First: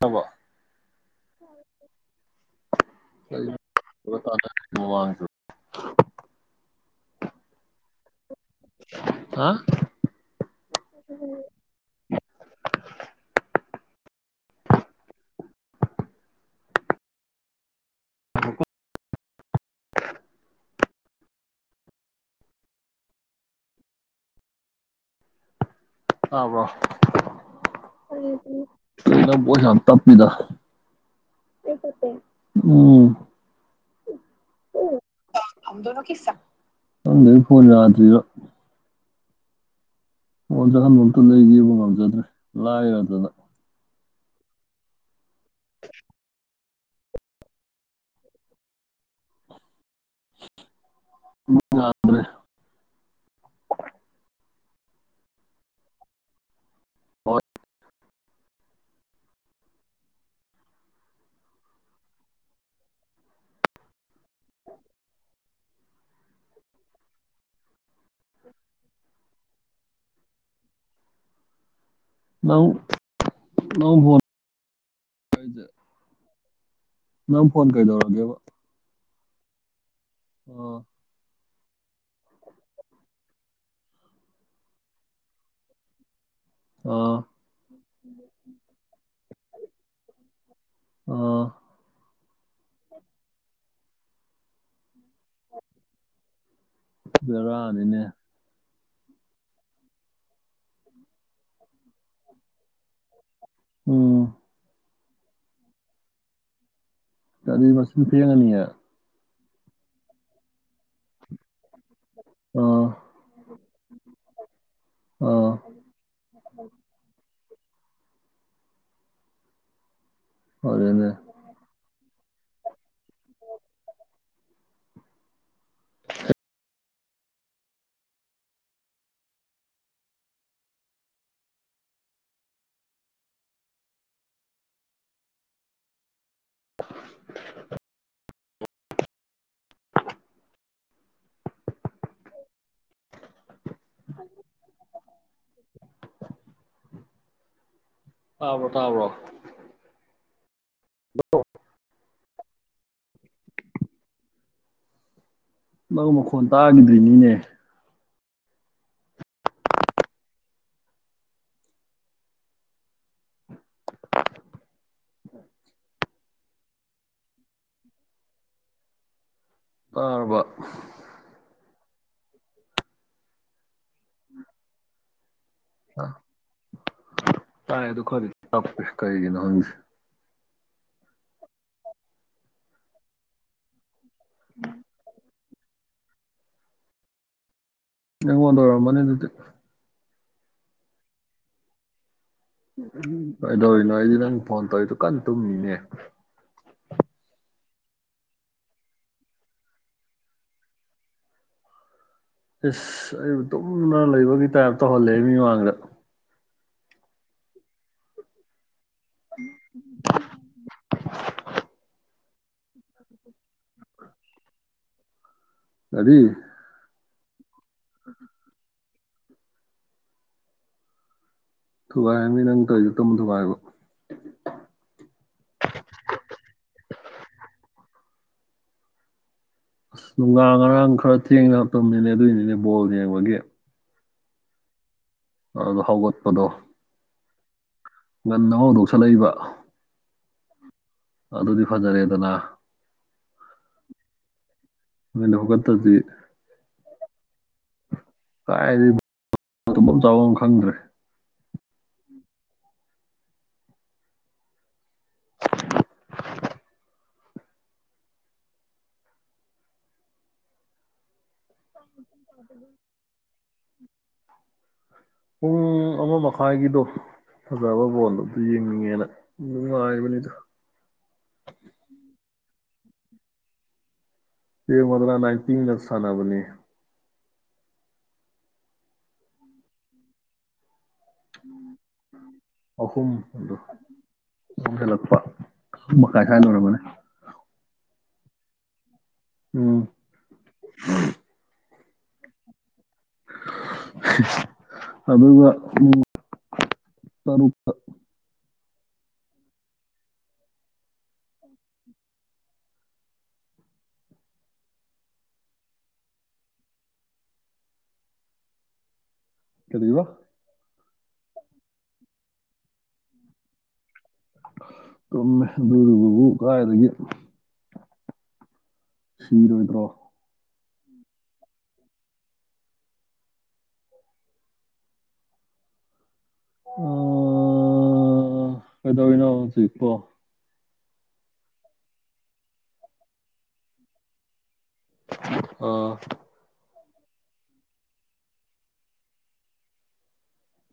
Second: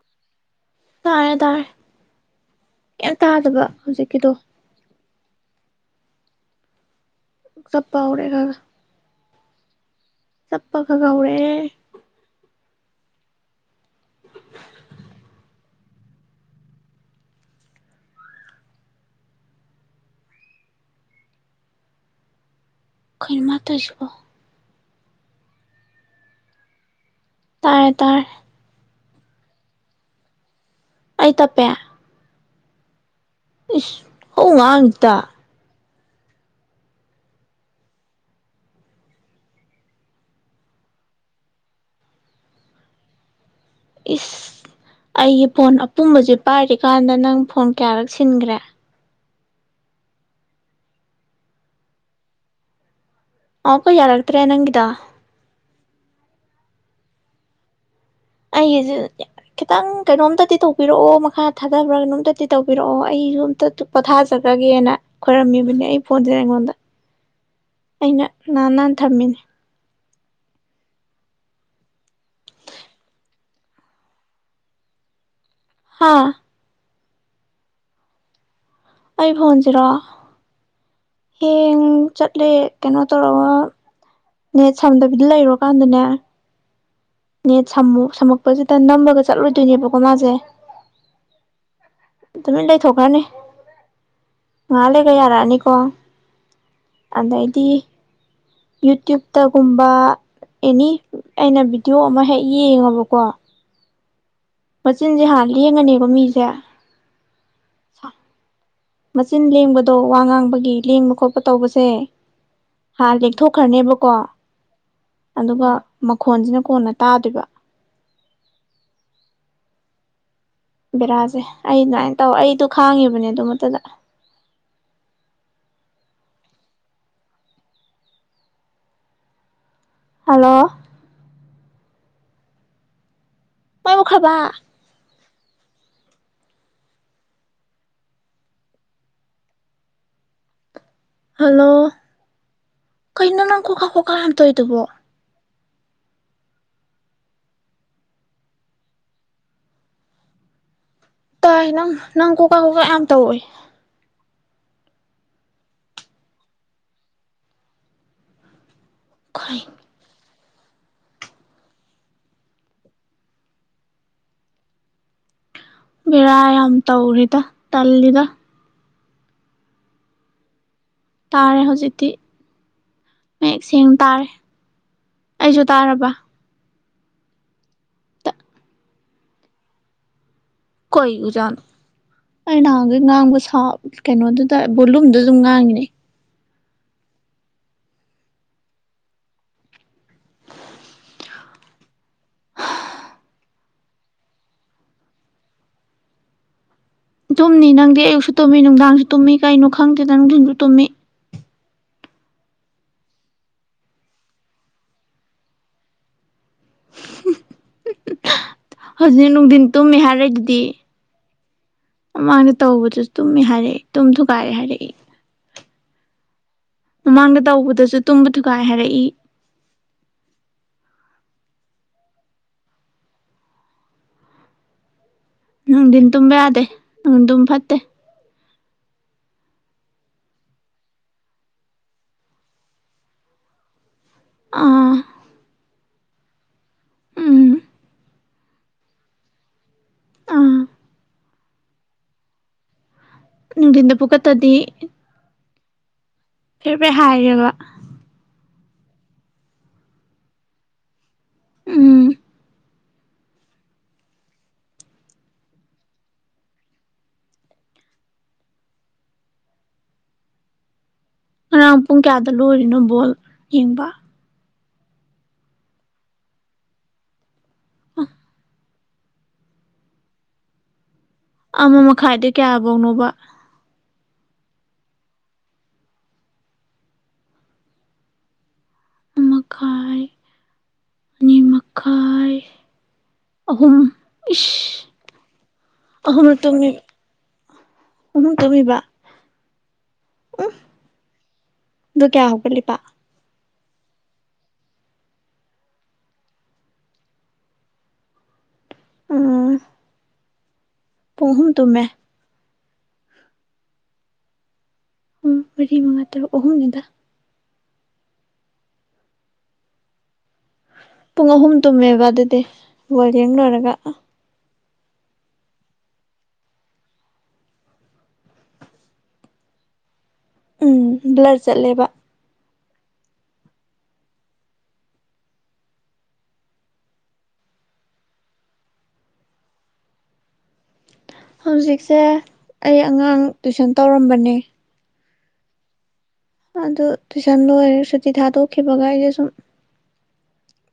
ꯇꯥꯕ꯭ꯔꯣ ꯇꯥꯔꯦ ꯇꯥꯔꯦ ꯀ ꯇꯥꯗꯕ ꯍꯧꯖꯤꯛꯀꯤꯗꯣ [unintelligible] ꯁꯞꯄꯄꯥ ꯎꯔꯦꯒ ꯍꯥ ꯆꯞꯄ ꯈ ꯀꯧꯔꯦ ꯈꯜꯃ ꯇꯣꯏꯖꯕꯣ ꯑꯕꯣ ꯇꯔꯦ ꯇꯥꯏꯔ ꯅ ꯣ ꯁꯥꯟ ꯇ ꯄꯤꯗ ꯑꯩ ꯇꯄꯦ ꯎꯝ ꯏ ꯍ ꯉꯗ ꯍꯗ ꯐꯣꯟꯣꯟꯇ꯭ꯔꯤꯔꯤꯕ ꯑꯣ ꯑꯍꯟꯃꯛꯇ ꯂꯩ ꯌꯦꯕ ꯉꯝꯖꯗ꯭ꯔꯦ ꯂꯥꯏꯔ ꯑꯗꯨꯅ ꯏꯁ ꯑꯩꯒꯤ ꯐꯣꯟ ꯑꯄꯨꯝꯕꯁꯦ ꯄꯥꯏꯔꯦ ꯀꯥꯟꯗ ꯅꯪ ꯐꯣꯟ ꯀꯌꯥꯔꯛ ꯁꯤꯟꯈ꯭ꯔꯦ ꯒꯥꯥꯟꯔꯦ ꯑꯣ ꯀꯣ ꯌꯥꯔꯇꯔꯦ ꯅꯪꯤꯗ ꯍ ꯑꯩꯒꯤꯁꯦ ꯈꯤꯇꯪ ꯀꯩꯅꯣꯝꯇꯗꯤ ꯇꯧꯕꯤꯔꯛꯑꯣ ꯃꯈꯥ ꯊꯥꯗꯕ꯭ꯔꯥ ꯀꯩꯅꯣꯝꯇꯗꯤ ꯇꯧꯕꯤꯔꯛꯑꯣ ꯑꯩꯁꯨ ꯑꯝꯇ ꯄꯣꯊꯥꯖꯈ꯭ꯔꯒꯦꯅ ꯈꯣꯏꯔꯝꯃꯤꯕꯅꯦ ꯑꯩ ꯐꯣꯟꯁꯦ ꯑꯩꯉꯣꯟꯗ ꯑꯩꯅ ꯅꯍꯥꯟ ꯍꯟꯅ ꯊꯝꯃꯤꯅꯦ ꯂꯎ ꯂꯎ ꯐꯣ ꯍꯥꯥ ꯅꯪ ꯐꯣꯟ ꯀꯩꯗꯧꯔꯒꯦꯕ ꯑꯩ ꯐꯣꯟꯁꯤꯔꯣ ꯑꯣ ꯍꯌꯦ ꯆꯠꯂꯦ ꯀꯩꯅꯣ ꯇꯧꯔꯒ ꯅꯦꯠ ꯁꯝꯗꯕꯤꯗ ꯂꯩꯔꯣꯀꯥꯟꯗꯅꯦ ꯑꯥ ꯅ ꯁꯝꯃꯨ ꯁꯝꯃꯛꯄꯁꯤꯗ ꯅꯝꯃꯒ ꯆꯠꯂꯨꯗꯣꯏꯅꯦꯕꯀꯣ ꯃꯥꯁꯦ ꯑꯣ ꯑꯗꯨꯃꯤ ꯂꯩꯊꯣꯛꯈ꯭ꯔꯅꯤ ꯉꯥ ꯂꯩ ꯌꯥꯔꯛꯑꯅꯤꯀꯣ ꯑꯗꯩꯗꯤ ꯕꯦꯔꯥꯅꯤꯅꯦ ꯌꯨꯇ꯭ꯌꯨꯞꯇꯒꯨꯝꯕ ꯑꯦꯅꯤ ꯑꯩꯅ ꯚꯤꯗꯤꯑꯣ ꯑꯃ ꯍꯦꯛ ꯌꯦꯡꯉꯕꯀꯣ ꯎꯝ ꯃꯆꯤꯟꯁꯦ ꯍꯥꯟꯅ ꯂꯦꯡꯉꯅꯦꯕ ꯃꯤꯁꯦ ꯇꯗꯤꯃꯁꯤꯅ ꯐꯩ ꯑꯉꯅ ꯅꯌꯥ ꯃꯆꯤꯟ ꯂꯦꯡꯕꯗꯣ ꯋꯥ ꯉꯥꯡꯕꯒꯤ ꯂꯦꯡꯕ ꯈꯣꯠꯄ ꯇꯧꯕꯁꯦ ꯑꯥ ꯍꯥ ꯂꯦꯛꯊꯣꯛꯈ꯭ꯔꯅꯦꯕꯀꯣ ꯑꯥ ꯑꯗꯨꯒ ꯃꯈꯣꯟꯁꯤꯅ ꯀꯣꯟꯅ ꯇꯥꯗꯣꯏꯕ ꯐꯔꯦꯅꯦ ꯕꯤꯔꯥꯖꯦ ꯑꯩ ꯅꯨꯡꯥꯏꯅ ꯇꯧ ꯑꯩꯗꯣ ꯈꯥꯡꯉꯤꯕꯅꯦ ꯑꯗꯨ ꯃꯛꯇꯗ ꯍꯜꯂꯣ ꯃꯥꯏꯃꯈ꯭ꯔꯕ ꯍꯜꯂꯣ ꯀꯩꯅꯣ ꯅꯪ ꯀꯣꯀꯥ ꯀꯣꯀꯥ ꯍꯥꯝꯇꯣꯏꯗꯨꯕꯣ ꯇꯥꯕ꯭ꯔꯣ ꯇꯥꯕ꯭ꯔꯣ ꯇꯥꯏ ꯅꯪ ꯅꯪ ꯀꯣꯀꯥ ꯀꯣꯀꯥ ꯌꯥꯝ ꯇꯧꯋꯦ ꯅꯪ ꯃꯈꯣꯟ ꯇꯥꯈꯤꯗꯣꯏꯅꯤꯅꯦ ꯈꯣꯏ ꯕꯦꯔꯥ ꯌꯥꯝ ꯇꯧꯔꯤꯗ ꯇꯜꯂꯤꯗ ꯇꯥꯔꯕ ꯇꯥꯔꯦ ꯍꯧꯖꯤꯛꯇꯤ ꯃꯌꯦꯛ ꯁꯦꯡꯅ ꯇꯥꯔꯦ ꯑꯩꯁꯨ ꯇꯥꯔꯕ ꯇꯥꯏ ꯑꯗꯨ ꯈꯗꯤꯦ ꯀꯔꯤꯒꯤꯅ ꯍꯪ ꯀꯣꯏ ꯑꯣꯖꯥꯅꯣ ꯑꯩ ꯅꯍꯥꯟꯈꯩ ꯉꯥꯡꯕ ꯁꯥ ꯀꯩꯅꯣꯗꯨꯗ ꯕꯣꯂꯨꯝꯗꯨ ꯑꯗꯨꯝ ꯉꯥꯡꯉꯤꯅꯦ ꯅꯉ ꯋꯥꯣꯟꯗ ꯑꯣꯏꯔꯣ ꯃꯅꯤ ꯑꯗꯨꯗꯤ ꯎ ꯀꯩꯗꯧꯔꯤꯅꯣ ꯑꯩꯗꯤ ꯅꯪ ꯐꯣꯟ ꯇꯧꯔꯤꯗꯨ ꯀꯟꯅ ꯇꯨꯝꯃꯤꯅꯦ ꯇꯨꯝꯅꯤ ꯅꯪꯗꯤ ꯑꯌꯨꯛꯁꯨ ꯇꯨꯝꯃꯤ ꯅꯨꯡꯗꯥꯡꯁꯨ ꯇꯨꯝꯃꯤ ꯀꯩꯅꯣ ꯈꯪꯗꯦꯗ ꯅꯨꯡꯊꯤꯟꯁꯨ ꯇꯨꯝꯃꯤ ꯏꯁꯁ ꯑꯩꯕꯨ ꯇꯨꯝꯅ ꯂꯩꯕꯒꯤ ꯇꯥꯏꯞ ꯇꯧꯍꯜꯂꯦ ꯃꯤꯃꯥꯡꯗ ꯍꯧꯖꯤꯛꯅ ꯅꯨꯡꯊꯤꯟ ꯇꯨꯝꯃꯦ ꯍꯥꯏꯔꯦ ꯑꯗꯨꯗꯤ ꯃꯥꯅ ꯇꯧꯕꯗꯨꯁꯨ ꯇꯨꯝꯃꯦ ꯍꯥꯏꯔꯛꯏ ꯇꯨꯝꯁꯨꯨ ꯀꯥꯏꯔꯦ ꯍꯥꯏꯔꯛꯏ ꯑꯗꯤ ꯃꯒꯗ ꯎ ꯑꯗꯨꯁꯨ ꯇꯨꯝꯕ ꯊꯨꯒꯥꯏ ꯍꯥꯏꯔꯛꯏ ꯊꯨꯕꯥꯥꯏ ꯃꯤꯃꯤ ꯅꯇꯔꯁꯨꯛꯇ ꯃ ꯊꯕꯥꯔꯒ ꯅꯨꯡꯗꯤꯤꯟ ꯇꯨꯝꯕ ꯌꯥꯗꯦ ꯅꯅꯨꯡ ꯇꯨꯝ ꯐꯠꯇꯦ ꯑꯁ ꯅꯨꯡꯗꯥꯡ ꯉꯔꯥꯡ ꯈꯔ ꯊꯦꯡꯅꯔ ꯃꯇꯝꯅꯤꯅꯦ ꯑꯗꯨꯏꯅꯤꯅꯦ ꯕꯣꯜ ꯌꯦꯡꯕꯒꯤ ꯑꯥ ꯑ ꯑꯗꯨ ꯍꯒꯠꯄꯗꯣ ꯎꯝ ꯉꯟ ꯅꯍꯥꯎꯗꯣꯛꯁꯠꯂꯛꯏꯕ ꯑꯥ ꯑꯗꯨꯗꯤ ꯐꯖꯔꯦꯗꯅ ꯅꯨꯡꯗꯤꯟ ꯄꯨꯒ ꯇꯗꯤ ꯃ ꯂꯧ ꯇꯗꯤ ꯐꯦꯔꯐꯩ ꯍꯥꯏꯌꯦꯦꯕ ꯀꯥꯏꯗꯤ ꯇꯨꯝꯐꯝ ꯆꯥꯎꯐꯝ ꯑꯃ ꯈꯪꯗ꯭ꯔꯦ ꯎꯝ ꯔꯝꯄꯨꯡ ꯀꯌꯥꯗ ꯇ ꯂꯣꯏꯔꯤꯅꯣ ꯕꯣꯜ ꯌꯦꯡꯕ ꯄꯨꯡ ꯑꯃ ꯃꯈꯥꯏꯒꯤꯗꯣ ꯐꯕꯣꯂꯣ ꯌꯦ ꯦ ꯃꯥꯔꯕꯅꯤꯗꯨ ꯀꯕꯥꯎꯅꯕ ꯐ ꯃꯗꯨ ꯅꯥꯟꯇ ꯃꯤꯅꯁꯅꯕꯅꯤ ꯃꯈꯥꯏ ꯑꯅꯤ ꯃꯈꯥꯏ ꯑꯍꯨꯝꯗ ꯑꯍꯨꯝ ꯑꯨꯝ ꯏꯁ ꯍꯦꯜꯂꯛꯄ ꯃꯈꯥꯏ ꯈꯥꯏꯗꯣꯏꯔꯕꯅꯦ ꯑꯃ ꯇꯃꯤꯕ ꯎꯝ ꯑꯗꯨ ꯀꯌꯥ ꯍꯒꯜꯂꯤꯂꯤ ꯄ ꯑ ꯇꯔꯨꯄ ꯑ ꯄꯍꯨꯝ ꯇꯃꯦ ꯎꯝ ꯃꯔꯤ ꯃꯉꯥ ꯇꯔꯨꯛ ꯑꯍꯨꯝꯒꯤꯗ ꯀꯔꯤ ꯋꯥ ꯄꯨꯡ ꯑꯍꯨꯝ ꯇꯨꯝꯃꯦꯕ ꯑꯗꯨꯗꯤ ꯕꯡ ꯂꯣꯏꯔꯒ ꯀꯃꯦ ꯑꯗꯨꯒꯕꯨ ꯀꯥꯏꯗꯒꯤ ꯁꯤꯤꯔꯣ ꯏꯟꯗ꯭ꯔꯣ ꯎꯝ ꯕ꯭ꯂꯔ ꯆꯠꯂꯦꯕ ꯑ ꯀꯗꯅꯣꯖꯤꯄꯣ ꯍꯧꯖꯤꯛꯁꯦ ꯑꯩ ꯑꯉꯥꯡ ꯇꯨꯏꯁꯟ ꯇꯧꯔꯝꯕꯅꯦ ꯑꯣ ꯑꯗꯨ ꯇꯨꯏꯁꯟ ꯂꯣꯏꯔꯦ ꯁꯨꯇꯤ ꯊꯥꯗꯣꯛꯈꯤꯕꯒ ꯑꯩꯁꯦ ꯁꯨꯝ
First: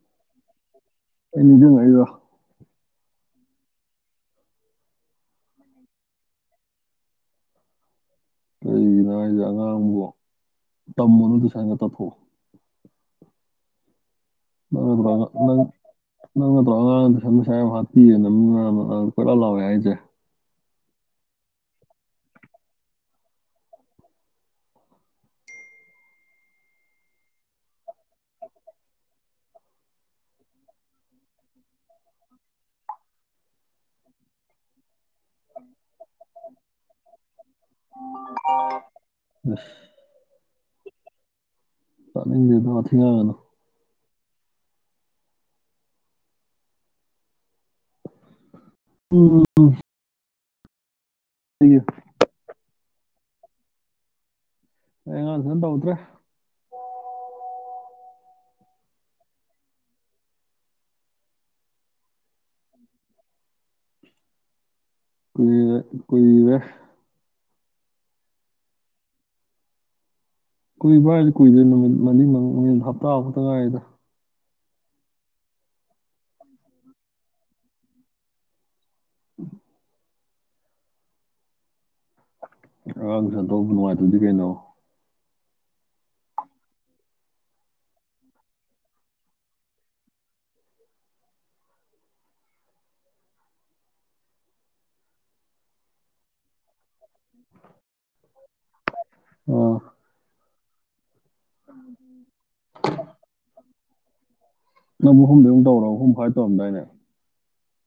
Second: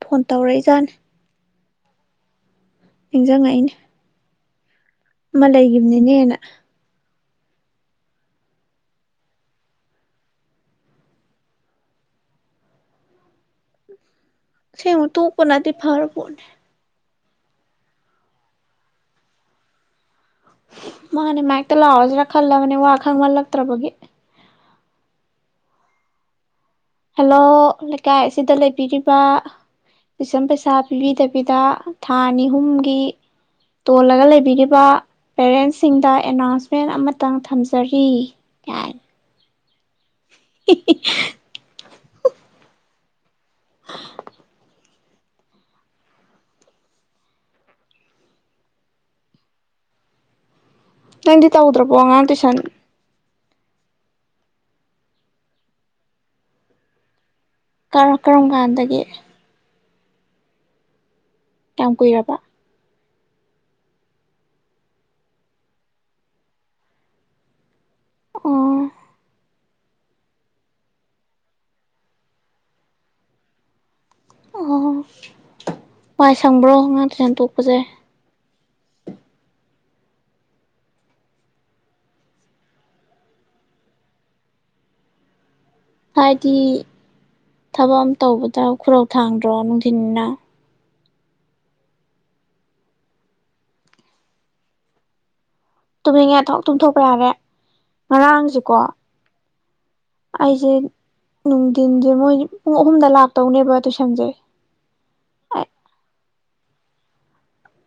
ꯐꯣꯟ ꯇꯧꯔꯛꯏꯖꯥꯅꯤ ꯑꯦꯅꯤꯗꯨ ꯉꯏꯔꯣ ꯏꯟꯖꯥꯡꯥꯏꯅꯤ ꯃ ꯂꯩ ꯂꯩꯒꯤꯕꯅꯤꯅꯦꯦꯅ ꯀꯩꯒꯤꯅꯣ ꯍꯥꯏꯁꯦ ꯑꯉꯥꯡꯕꯨꯣ ꯇꯝꯕꯅꯣ ꯇ ꯁꯥꯏꯅ ꯇꯠꯊꯣꯛꯑꯣ ꯅꯪ ꯁꯤꯨ ꯅꯠꯇ꯭ꯔꯣ ꯇꯨ ꯀꯅꯥꯗꯤ ꯐꯔ ꯄꯅꯤ ꯁꯁꯥ ꯌꯥꯝ ꯍꯥꯞꯄꯤ ꯅꯅ ꯀꯣꯏꯔ ꯂꯥꯎꯋꯦ ꯍꯥꯏꯁꯦ ꯃꯥꯅꯦ ꯃꯥꯥꯏꯛꯇ ꯂꯋꯥꯖ꯭ꯔꯥ ꯈꯜꯂꯕꯅꯤ ꯋꯥ ꯈꯪꯃꯜꯂꯛꯇ꯭ꯔꯕꯒꯤ ꯍꯜꯂꯣ ꯂꯩꯀꯥꯏ ꯑꯁꯤꯗ ꯂꯩꯕꯤꯔꯤꯕ ꯇꯨꯏꯁꯟ ꯄꯩꯁꯥ ꯄꯤꯕꯤꯗꯕꯤꯗ ꯊꯥ ꯑꯅꯤ ꯑꯍꯨꯝꯒꯤ ꯇꯣꯜꯂꯒ ꯂꯩꯕꯤꯔꯤꯕ ꯄꯦꯔꯦꯟꯁꯁꯤꯡꯗ ꯑꯦꯅꯥꯎꯟꯁꯃꯦꯟ ꯑꯃꯇꯪ ꯊꯝꯖꯔꯤ ꯀ ꯑꯁ [unintelligible] ꯆꯅꯤꯡꯦꯗꯊꯤꯒꯅꯣ [unintelligible] ꯎꯝ ꯎ ꯅꯗꯤ ꯇꯧꯗ꯭ꯔꯄꯣꯉ ꯇ꯭ꯌꯨꯁꯟ ꯉꯥꯡꯁꯤꯅ ꯇꯧꯗ꯭ꯔꯦ ꯀꯔ ꯀꯔꯝ ꯀꯥꯟꯗꯒꯤꯦ ꯀꯝ ꯀꯔꯔꯕ ꯀ ꯀꯣꯏꯗ ꯑꯣ ꯀꯨꯏꯕ꯭ꯔꯥꯏꯗꯤ ꯀꯨꯏꯗꯦ ꯅꯨꯃꯤꯠ ꯃꯔꯤ ꯃ ꯍꯞꯇꯥꯐꯥꯎꯛꯇ ꯉꯥꯏꯗ ꯑꯣ ꯋꯥꯏ ꯁꯪꯕ꯭ꯔꯣ ꯉꯥ ꯇꯁꯟ ꯇꯣꯛꯄꯁꯦ ꯎꯝ ꯑ ꯁꯟꯇ ꯅꯨꯡꯉꯥꯏꯇꯕꯗꯤ ꯀꯩꯅꯣ ꯍꯥꯏꯗꯤ ꯊꯕꯛ ꯑꯃ ꯇꯧꯕꯗ ꯈꯨꯔꯧ ꯊꯥꯡꯗ꯭ꯔꯣ ꯅꯨꯡꯊꯤꯤꯟꯅ ꯇꯨꯝꯅꯤꯡꯉꯦꯊ ꯇꯨꯝꯊꯣꯛꯄ ꯌꯥꯔꯦ ꯉꯔꯥꯡꯁꯤꯀꯣ ꯑꯣ ꯑꯩꯁꯦ ꯅꯨꯡꯊꯤꯟꯁꯦ ꯃꯣꯏ ꯄꯨꯡ ꯑꯍꯨꯝꯗ ꯂꯥꯛꯇꯧꯅꯦꯕ ꯇꯨꯏꯁꯟꯁꯦ ꯇꯣꯗꯣꯏꯅꯦ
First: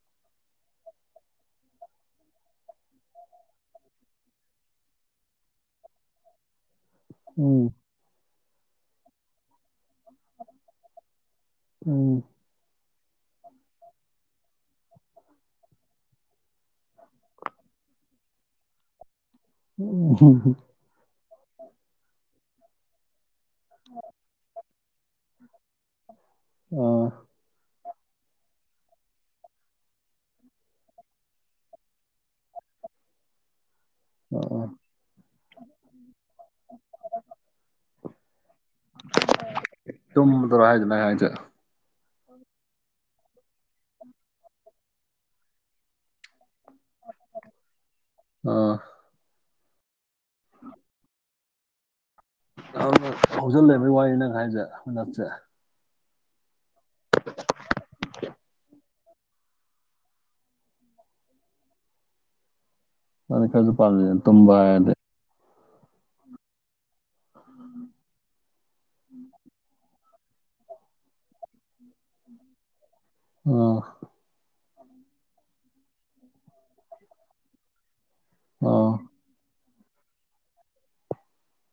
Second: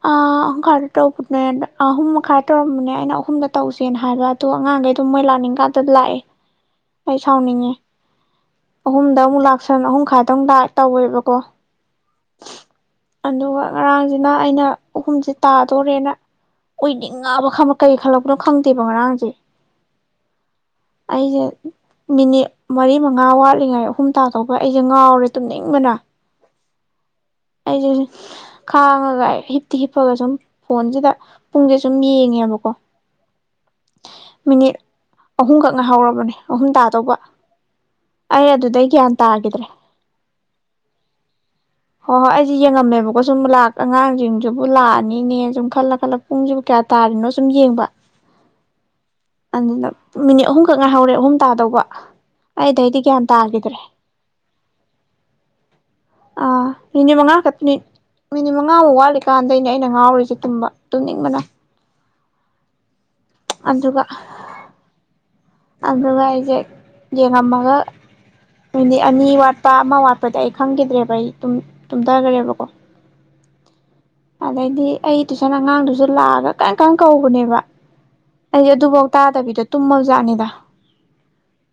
ꯑ ꯑꯍꯨꯝꯈꯥꯏꯗ ꯇꯧꯕꯅꯦ ꯑꯍꯨꯝ ꯃꯈꯥꯏ ꯇꯧꯔꯝꯕꯅꯦ ꯑꯩꯅ ꯑꯍꯨꯝꯗ ꯇꯧꯁꯦꯅ ꯍꯥꯏꯕ ꯑꯗꯨ ꯑꯉꯥꯡꯈꯩ ꯑꯗꯨꯝ ꯃꯣꯏ ꯂꯥꯛꯅꯤꯡꯀꯥꯟꯗ ꯂꯥꯛꯑꯦ ꯑꯩ ꯎꯝ ꯁꯥꯎꯅꯤꯡꯉꯦ ꯑꯍꯨꯝꯗ ꯑꯃꯨꯛ ꯂꯥꯛꯁꯟ ꯑꯍꯨꯝ ꯈꯥꯏꯗꯨꯛ ꯇꯧꯦꯕꯀꯣ ꯎꯝ ꯑꯗꯨꯒ ꯉꯔꯥꯡꯁꯤꯅ ꯑꯩꯅ ꯑꯍꯨꯝꯁꯦ ꯇꯥꯗꯣꯔꯦꯅ ꯑꯣꯏꯅꯤꯡꯉꯕ ꯈꯪꯕ ꯀꯩ ꯈꯜꯂꯛꯄꯅꯣ ꯈꯪꯗꯦꯕ ꯉꯔꯥꯡꯁꯦ ꯎ ꯍ ꯑꯩꯁꯦ ꯃꯤꯅꯤꯠ ꯃꯔꯤ ꯃꯉꯥꯋꯥ ꯂꯩꯉꯥꯏ ꯑꯍꯨꯝ ꯇꯥꯗꯧꯕ ꯑꯩꯁꯦ ꯉꯥꯎꯔꯦ ꯇꯨꯝꯅꯤꯡꯕꯅ ꯑ ꯑꯩꯁꯦ ꯈꯥꯡꯉꯒ ꯍꯤꯞꯇꯤ ꯍꯤꯞꯄꯒ ꯁꯨꯝ ꯐꯣꯟꯁꯤꯗ ꯄꯨꯡꯁꯦ ꯁꯨꯝ ꯌꯦꯡꯉꯦꯕꯀꯣ ꯑ ꯑ ꯑꯍꯨꯝꯈꯛꯅ ꯍꯧꯔꯕꯅꯦ ꯑꯍꯨꯝ ꯇꯥ ꯇꯧꯕ ꯑꯩ ꯑꯗꯨꯗꯩ ꯒ꯭ꯌꯥꯟ ꯇꯥꯈꯤꯗ꯭ꯔꯦ ꯇꯨꯝꯕꯗꯔꯣ ꯍꯥꯏꯖꯦ ꯅꯪ ꯍꯥꯏꯖꯦ ꯍꯣꯏ ꯍꯣꯏ ꯑꯩꯁꯦ ꯌꯦꯡꯉꯝꯃꯦꯕꯀꯣ ꯁꯨꯝ ꯑꯉꯥꯡꯁꯤꯡꯁꯤꯕꯨ ꯂꯥꯛꯑꯅꯤꯅꯦ ꯁꯨꯝ ꯈꯜꯂ ꯈꯜꯂ ꯄꯨꯡꯁꯤ ꯀꯌꯥ ꯇꯥꯔꯤꯅꯣ ꯁꯨꯝ ꯌꯦꯡꯕ ꯑꯥ ꯑꯗꯨꯗ ꯃꯤꯅꯤꯠ ꯑꯍꯨꯝꯈꯛ ꯉꯥꯏꯍꯧꯔꯦ ꯑꯍꯨꯝ ꯇꯥꯗꯧꯕ ꯅ ꯑꯩꯗꯩꯗꯤ ꯒ꯭ꯌꯥꯟ ꯇꯥꯈꯤꯗ꯭ꯔꯦ ꯍꯧꯖꯤꯜꯂꯕꯒꯤ ꯋꯥꯔꯤ ꯅꯪꯥꯏꯁꯦ ꯑꯩꯈꯣꯏ ꯅꯛꯁꯦ ꯑꯥ ꯃꯤꯅꯤꯠ ꯃꯉꯥ ꯈꯛꯇꯅꯤ ꯃꯤꯅꯤꯠ ꯃꯉꯥꯃꯨꯛ ꯋꯥꯠꯂꯤꯀꯥꯟꯗꯩꯅꯦ ꯑꯩꯅ ꯉꯥꯎꯔꯤꯁꯦ ꯇꯨꯝꯕ ꯇꯨꯝꯅꯤꯡꯕꯅ ꯅ ꯀꯁꯨ ꯄꯥꯜ ꯇꯨꯝꯦ ꯑꯗꯨ ꯑꯩꯁꯦ ꯌꯦꯅꯃꯒ ꯑꯅꯤ ꯋꯥꯔꯄ ꯑꯃ ꯋꯥꯔ ꯄꯗꯤ ꯑꯩ ꯈꯪꯈꯤꯗ꯭ꯔꯦꯕ ꯑꯩ ꯇꯨꯝꯊꯈ꯭ꯔꯦꯕꯀꯣ ꯑꯥ ꯑꯗꯩꯗꯤ ꯑꯩ ꯇꯨꯁꯅ ꯑꯉꯥꯡꯗꯨꯁꯨ ꯂꯥꯛꯑꯒ ꯀꯔꯝ ꯀꯔ ꯀꯧꯕꯅꯦꯕ ꯑꯩꯁꯦ ꯑꯥ ꯑꯗꯨꯐꯥꯎ ꯇꯥꯗꯕꯤꯗ ꯇꯨꯝꯃꯧꯖꯥꯅꯤꯗ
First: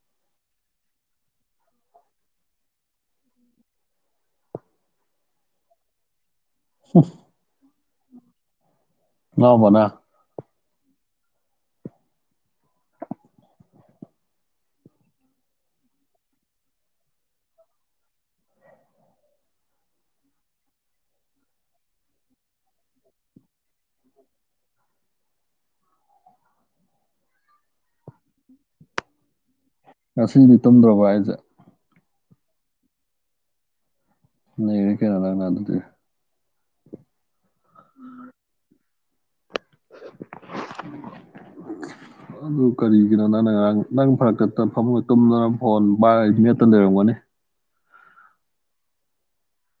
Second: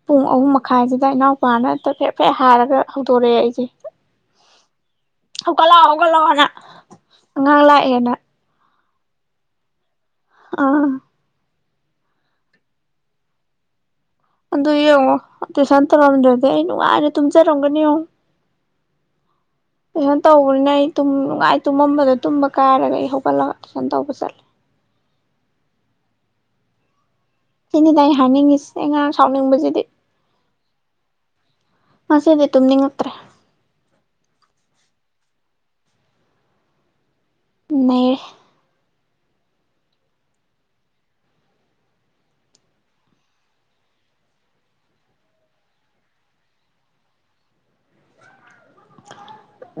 ꯄꯨꯡ ꯑꯍꯨꯝ ꯃꯈꯥꯏꯁꯤꯗ ꯏꯅꯥꯎꯄꯥꯅ ꯑꯝꯇ ꯐꯦꯠ ꯐꯦꯠ ꯍꯥꯏꯔꯒ ꯍꯧꯗꯣꯔꯛꯑꯦ ꯑꯩꯁꯦ ꯍꯧꯒꯠꯂꯛꯑꯣ ꯍꯧꯒꯠꯂꯛꯑꯣꯅ ꯉꯥꯡ ꯂ ꯑꯦꯅ ꯂꯃꯅꯥ ꯑꯥ ꯑꯗꯨ ꯌꯦꯡꯉꯣ ꯑꯩꯁꯟ ꯇꯧꯔꯝꯗ꯭ꯔꯗꯤ ꯑꯩ ꯅꯨꯡꯉꯥꯏꯔꯦ ꯇꯨꯝꯖꯔꯝꯒꯅꯤ ꯌꯦꯡꯉꯣ ꯇꯨꯏꯁꯟ ꯇꯧꯕꯅꯤꯅ ꯑꯩꯨꯝꯅꯨꯡꯉꯥꯏ ꯇꯨꯝꯃꯝꯕꯗ ꯇꯨꯝꯕ ꯀꯥꯏꯔꯒ ꯑꯩ ꯍꯧꯒꯠꯂꯒ ꯇꯨꯏꯁꯟ ꯇꯧꯕ ꯆꯠꯂꯦ ꯁꯤꯅꯤꯗꯤ ꯑꯩ ꯍꯥꯏꯅꯤꯡꯉꯁꯤ ꯑꯉꯥꯡ ꯁꯥꯎꯅꯤꯡꯕꯁꯤꯗꯤ ꯉꯁꯤꯗꯤ ꯇꯨꯝꯗ꯭ꯔꯣꯕ ꯑꯩꯁꯦ ꯉꯗꯤ ꯇꯨꯝꯅꯤꯡꯉꯛꯇ꯭ꯔꯦ ꯅ ꯀꯅ ꯂꯒꯅꯥ ꯑꯗꯨꯗꯤ ꯃ ꯑꯗꯨ ꯀꯔꯤꯒꯤꯅꯣ ꯅꯪꯅ ꯉꯔꯥꯡ ꯅꯪ ꯐꯔꯛꯇꯛꯇ ꯐꯃꯨꯡ ꯇꯨꯝꯗꯅ ꯐꯣꯟ ꯃꯦꯠꯇ ꯂꯩꯔꯝꯒꯅꯤ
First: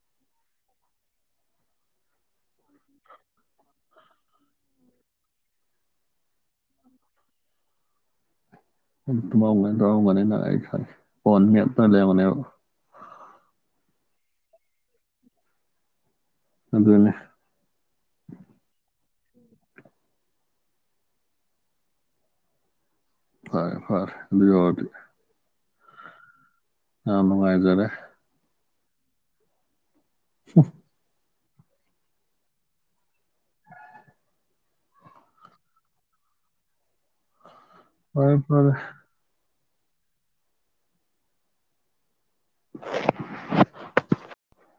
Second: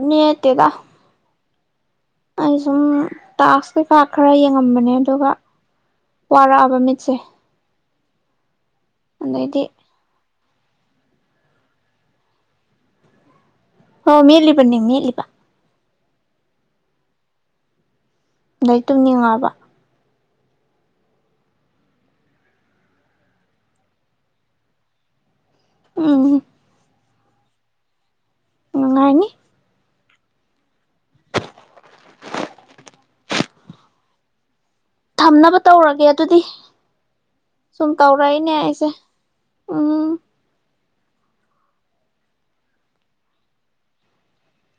ꯅꯠꯇꯗ ꯑꯩ ꯁꯨꯝ ꯇꯥꯛꯁ ꯀꯩꯀꯥ ꯈꯔ ꯌꯦꯡꯉꯝꯕꯅꯦ ꯑꯗꯨꯒ ꯋꯥꯔꯛꯑꯕ ꯃꯤꯠꯁꯦ ꯇꯨꯝꯃ ꯑꯗꯩꯗꯤ ꯑꯣꯡꯥꯏꯅ ꯇ ꯑꯣꯅꯉ ꯄꯅꯤꯅ ꯂꯩ ꯃꯅꯤ ꯍ ꯃꯦꯜꯂꯤꯕꯅꯤ ꯃꯦꯂꯤꯕ ꯑꯗꯨꯗꯅꯦꯦ ꯂꯩꯩ ꯇꯨꯝꯅꯤꯡꯉꯕ ꯐꯔꯦ ꯐꯔꯦ ꯑꯗꯨꯏ ꯑꯣꯏꯔꯗꯤ ꯎꯝ ꯑꯥꯝ ꯅꯨꯡꯉꯥꯏꯖꯔꯦ ꯅꯨꯉꯥꯏꯅꯤ ꯍ [inaudible] ꯊꯝꯅꯕ ꯇꯧꯔꯒꯦ ꯑꯗꯨꯗꯤ ꯁꯨꯝ ꯐꯔꯦ ꯇꯧꯔꯦꯏꯅꯦ ꯐꯔꯦ ꯑꯩꯁꯦ ꯎꯝ [inaudible]